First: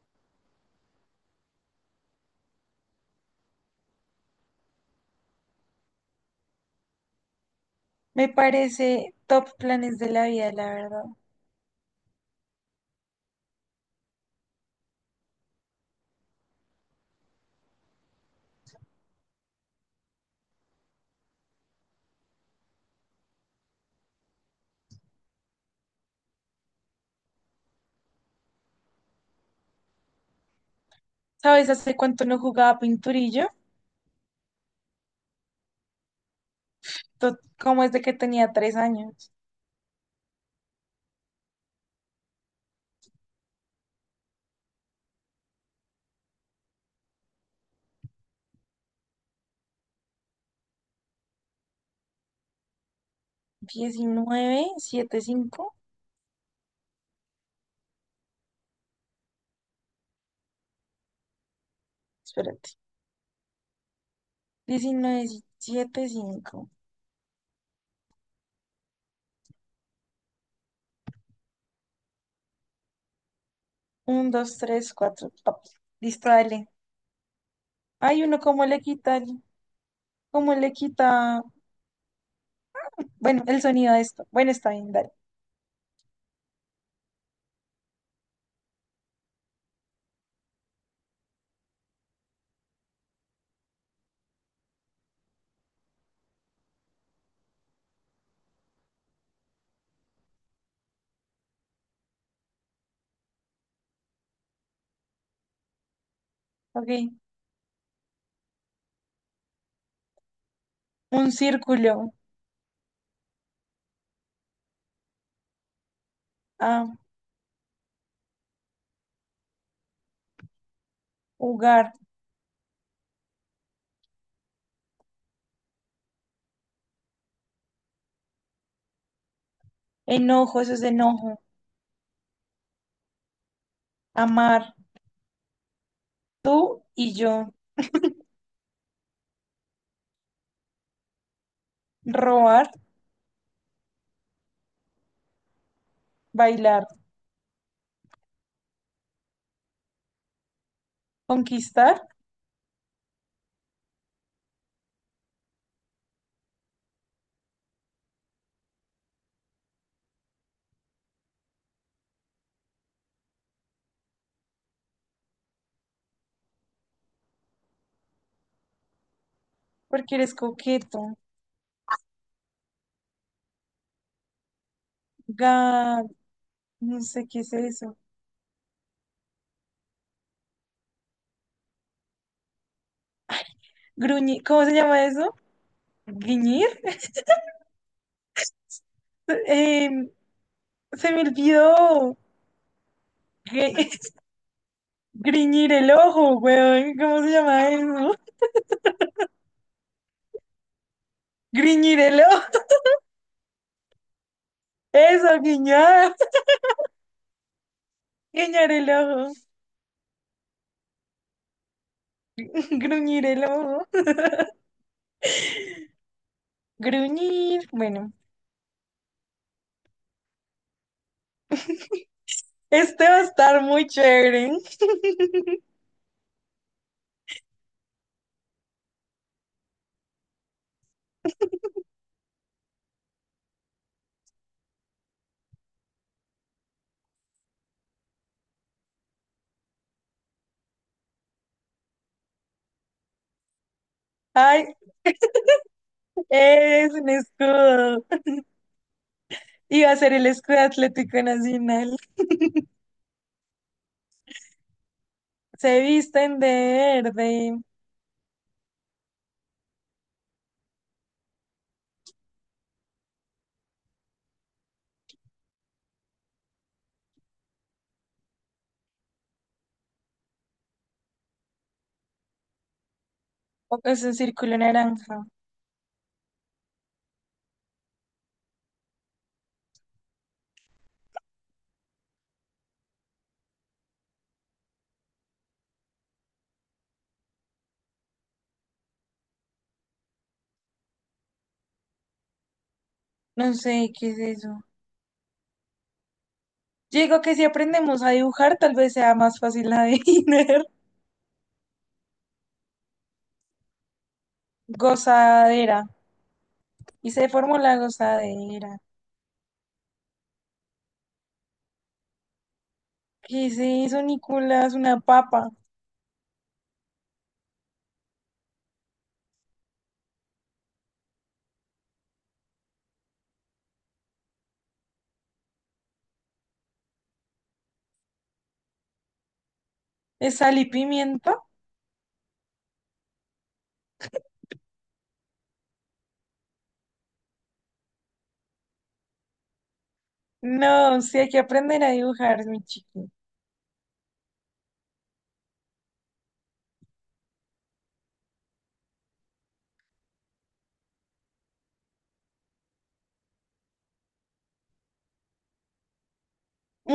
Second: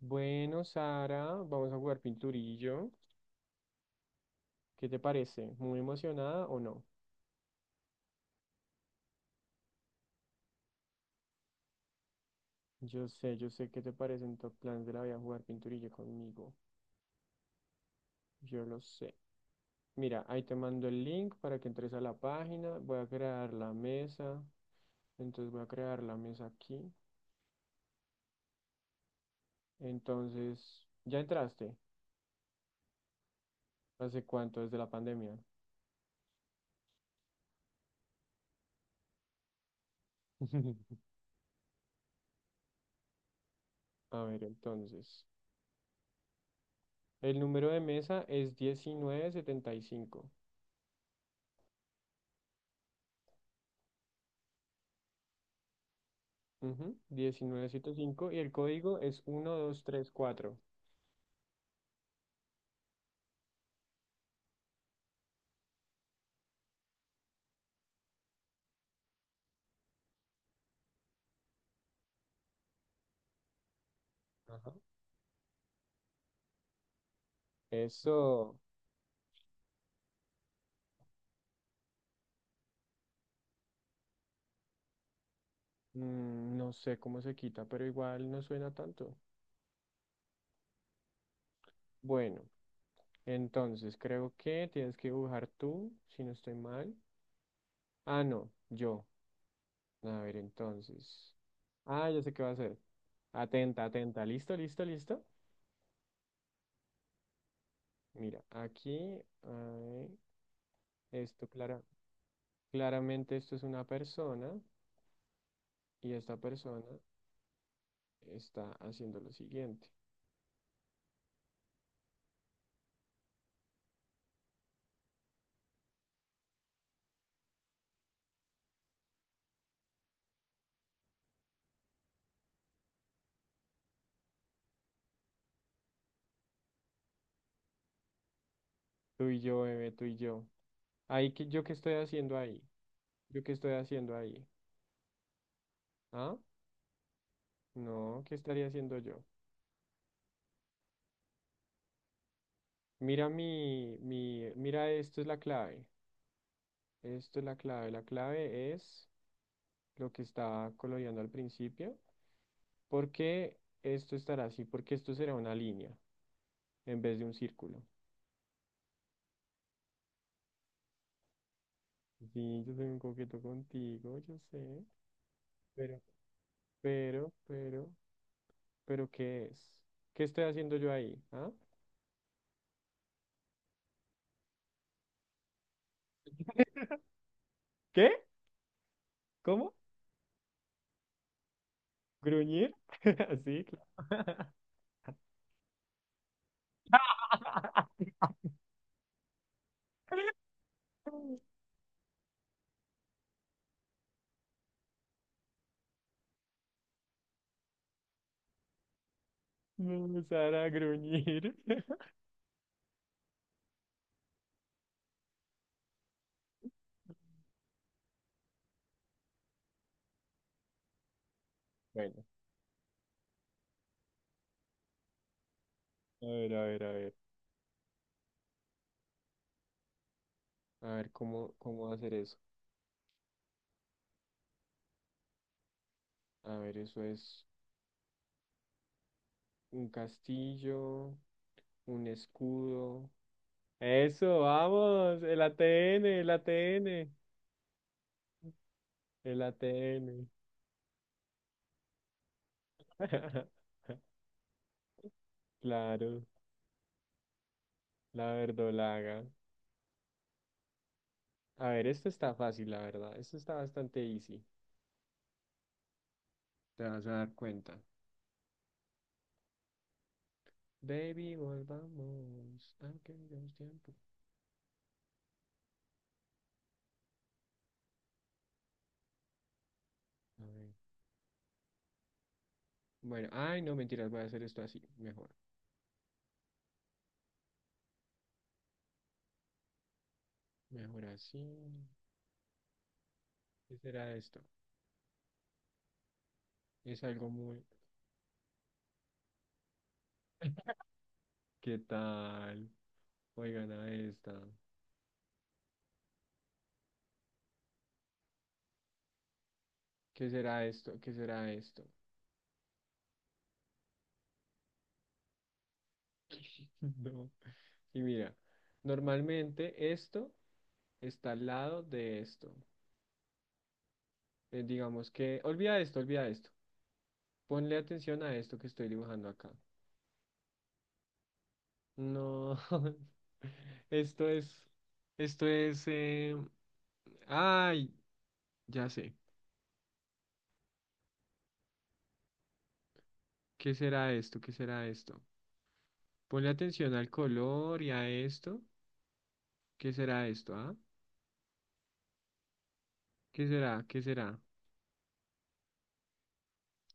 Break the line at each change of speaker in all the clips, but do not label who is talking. Bueno, Sara, vamos a jugar pinturillo. ¿Qué te parece? ¿Muy emocionada o no?
Me parece top planes de la vida, la verdad.
Yo sé qué te parecen top plans de la vida jugar pinturillo conmigo. Yo lo sé. Mira, ahí te mando el link para que entres a la página. Voy a crear la mesa. Entonces voy a crear la mesa aquí. Entonces, ¿ya
¿Sabes
entraste?
hace cuánto no jugaba pinturillo?
¿Hace cuánto? Desde la pandemia.
¿Cómo es de que tenía 3 años?
A ver, entonces. El número de mesa es 1975.
19 7 5.
Ujú, 1905 y el código es 1234.
Espérate. 19 7 5, uno dos
Ajá.
tres cuatro Listo, dale. Hay uno,
Eso,
¿cómo le quita? ¿Cómo le quita? Bueno, el sonido de esto. Bueno, está bien, dale.
no sé cómo se quita, pero igual no suena tanto. Bueno, entonces creo que tienes que dibujar tú, si no estoy mal. Ah, no, yo. A ver, entonces. Ah, ya sé qué va a hacer. Atenta, atenta. ¿Listo, listo, listo?
Ok.
Mira, aquí, ay,
Un
esto clara,
círculo.
claramente esto es una persona y esta persona
A,
está haciendo lo siguiente.
jugar, enojo, eso es de enojo, amar, tú y yo,
Tú y yo, bebé, tú y yo. Ahí, que ¿yo qué estoy haciendo ahí?
robar,
¿Yo qué estoy haciendo ahí? ¿Ah?
bailar,
No, ¿qué estaría haciendo yo?
conquistar,
Mira mira, esto es la clave. Esto es la clave. La clave es lo que estaba coloreando al principio. ¿Por qué esto estará así? Porque esto será una línea en vez de un círculo.
porque eres coqueto,
Sí, yo soy un coqueto contigo, yo sé.
ga,
Pero,
no sé
pero,
qué es
pero,
eso,
pero, ¿qué es? ¿Qué estoy haciendo yo ahí? ¿Ah?
gruñir, ¿cómo se llama eso? ¿Griñir?
¿Qué? ¿Cómo?
Eh, se me olvidó,
¿Gruñir? Sí,
gri-
claro.
griñir el ojo, weón, ¿cómo se llama eso? Griñir el ojo, eso, guiñar, guiñar el ojo,
No, Sara, gruñir.
gruñir el ojo, gruñir, bueno.
Bueno,
Este va a estar muy chévere.
a ver, a ver, a ver. A ver, ¿cómo hacer eso? A ver, eso es un castillo, un escudo. Eso,
Ay,
vamos, el ATN, el
es un
ATN,
escudo.
el
Iba a ser el
ATN.
escudo Atlético Nacional. Se
Claro,
visten de verde.
la verdolaga. A ver, esto está fácil, la verdad. Esto está bastante easy. Te vas a dar cuenta. Baby, volvamos. Aunque llevamos
O
tiempo.
es un círculo naranja.
A ver. Bueno, ay, no, mentiras, voy a hacer esto así. Mejor. Mejor así.
No
¿Qué
sé qué
será
es
esto?
eso. Yo
Es
digo
algo
que si
muy.
aprendemos a dibujar, tal vez sea más fácil adivinar.
¿Qué tal? Oigan a esta.
Gozadera. Y se formó la gozadera.
¿Qué será esto? ¿Qué será esto?
¿Qué es eso, Nicolás? Una papa.
No. Y mira, normalmente esto está al lado de esto. Digamos que. Olvida esto, olvida esto. Ponle atención a esto que estoy dibujando acá.
¿Es sal y pimienta?
No, esto es, esto es, ay, ya sé,
No, sí hay que aprender a dibujar, mi chico.
¿qué será esto? ¿Qué será esto? Ponle atención al color y a esto. ¿Qué será esto, ah? ¿Qué será? ¿Qué será?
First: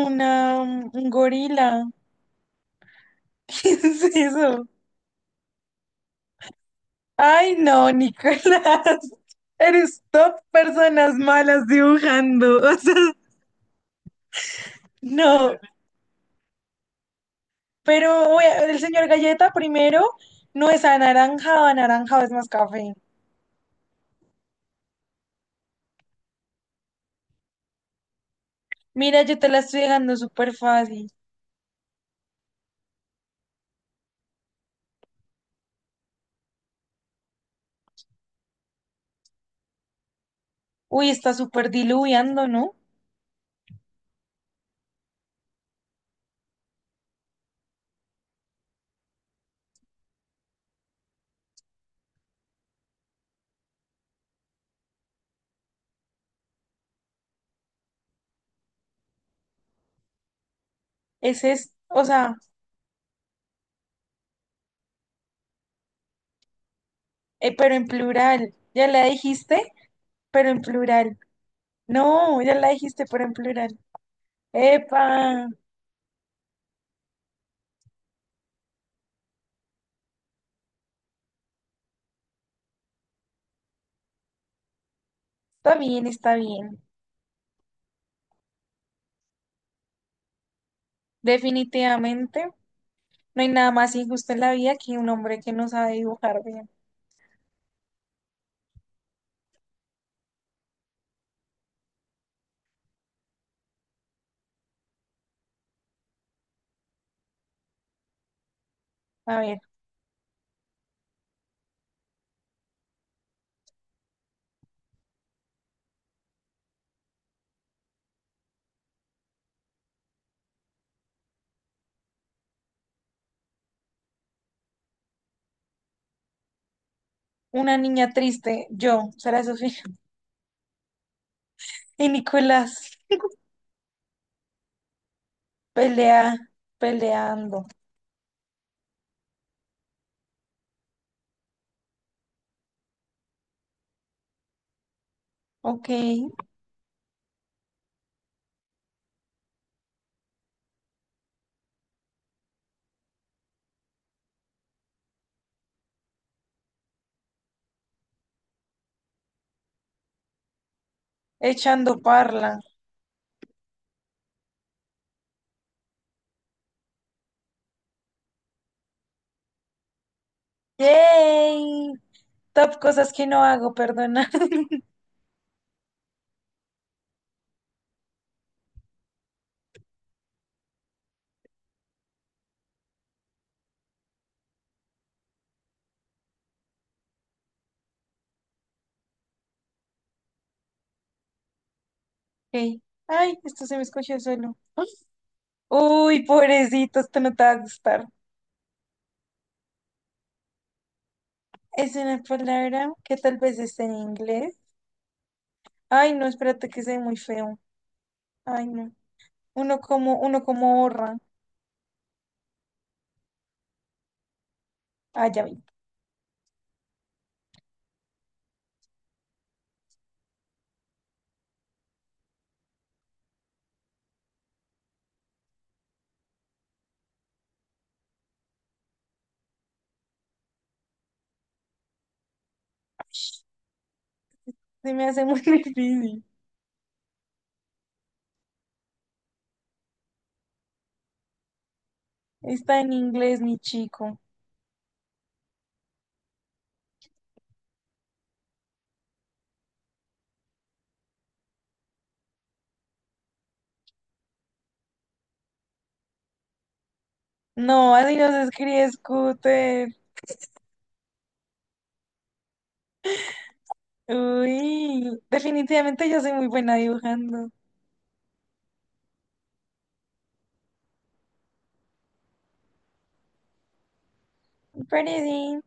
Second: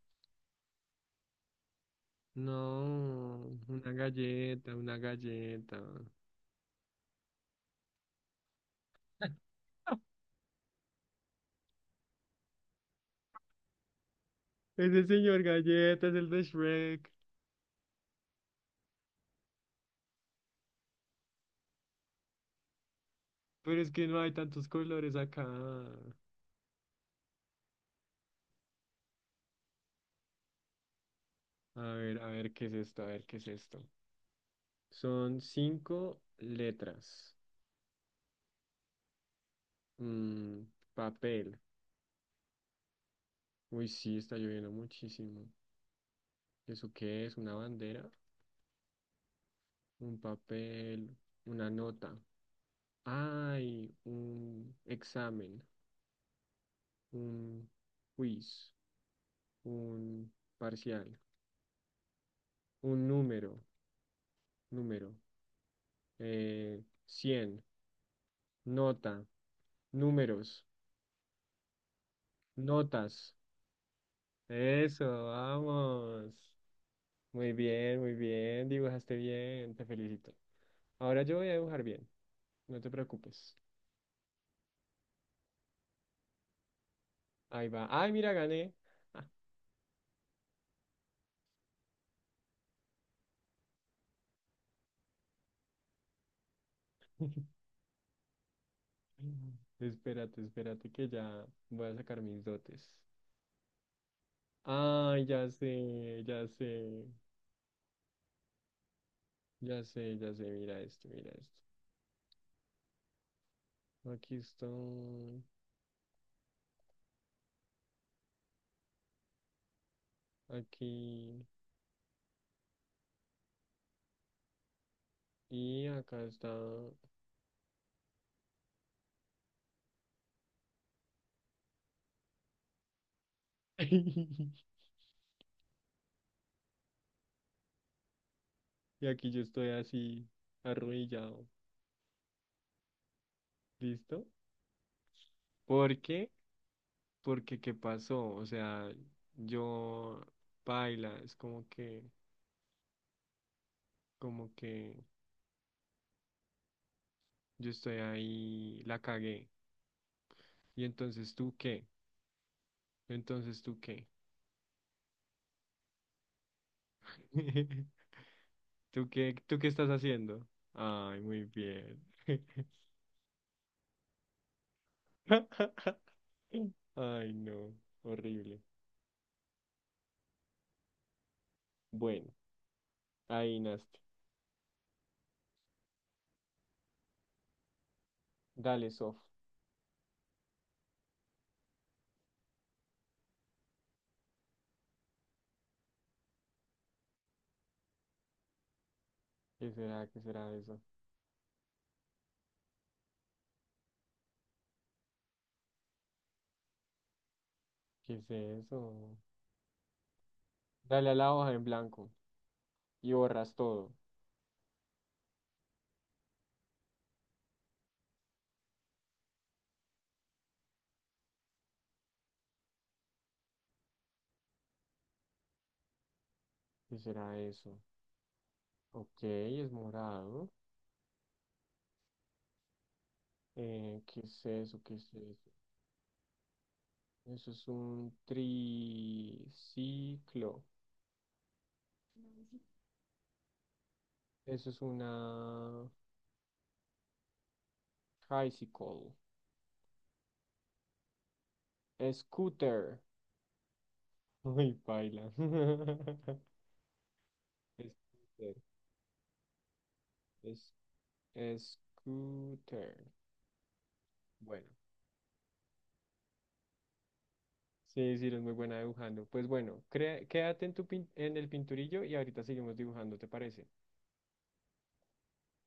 Un gorila.
No,
¿Qué
una
es eso?
galleta, una galleta.
Ay, no, Nicolás, eres top personas malas dibujando. O sea,
Ese señor
no,
galleta es el de Shrek,
pero oye, el señor Galleta primero no es anaranjado, anaranjado es más café.
pero es que no hay tantos colores acá.
Mira, yo te la estoy dejando súper fácil.
A ver, ¿qué es esto? A ver, ¿qué es esto? Son cinco letras. Mm,
Uy, está
papel.
súper diluviando, ¿no?
Uy, sí, está lloviendo muchísimo. ¿Eso qué es? ¿Una bandera? ¿Un papel? ¿Una nota? Ay, un examen, un quiz, un parcial,
Ese es, o sea,
un número, número, 100,
pero en plural. Ya la
nota,
dijiste, pero en
números,
plural. No, ya la dijiste, pero en
notas.
plural.
Eso,
Epa,
vamos. Muy bien, dibujaste bien, te felicito. Ahora yo voy a dibujar bien, no te preocupes.
está bien, está bien.
Ahí va. Ay, mira, gané.
Definitivamente. No hay nada más injusto en la vida que un hombre que no sabe dibujar bien.
Espérate, espérate que ya voy a sacar mis dotes. Ay, ya sé, ya sé,
A ver,
ya sé, ya sé. Mira esto, mira esto. Aquí estoy, aquí y acá está.
una niña triste, yo, Sara Sofía, y Nicolás, pelea, peleando,
Y aquí yo estoy así, arrodillado. ¿Listo?
ok,
¿Por qué? Porque ¿qué pasó? O sea, yo baila, es como que yo estoy ahí, la cagué. ¿Y entonces tú qué?
echando parla.
Entonces tú qué? ¿Tú qué? ¿Tú qué estás haciendo? Ay, muy
¡Yay!
bien.
Top cosas que no hago, perdona.
Ay, no, horrible. Bueno, ahí naste. Dale, Sof.
Ok. Ay, esto se me escuchó solo. Uy, pobrecito, esto no te va a gustar.
¿Qué será? ¿Qué será eso?
Es una palabra que tal vez esté en inglés. Ay, no, espérate que se ve muy feo.
¿Qué es
Ay, no.
eso?
Uno como
Dale a
borra.
la hoja en blanco y borras todo.
Ah, ya vi.
¿Qué será eso? Ok, es morado. ¿Qué es eso? ¿Qué
Se me
es
hace muy
eso?
difícil.
Eso es un triciclo.
Está en inglés, mi chico.
Eso es una tricycle. Scooter. Uy, baila.
No, así no se
Scooter.
escribe scooter.
Es, scooter. Bueno.
Uy, definitivamente yo soy muy buena dibujando.
Sí, sí, eres muy buena dibujando. Pues bueno, crea- quédate en tu pin- en el pinturillo y ahorita seguimos dibujando, ¿te parece?
Pretty.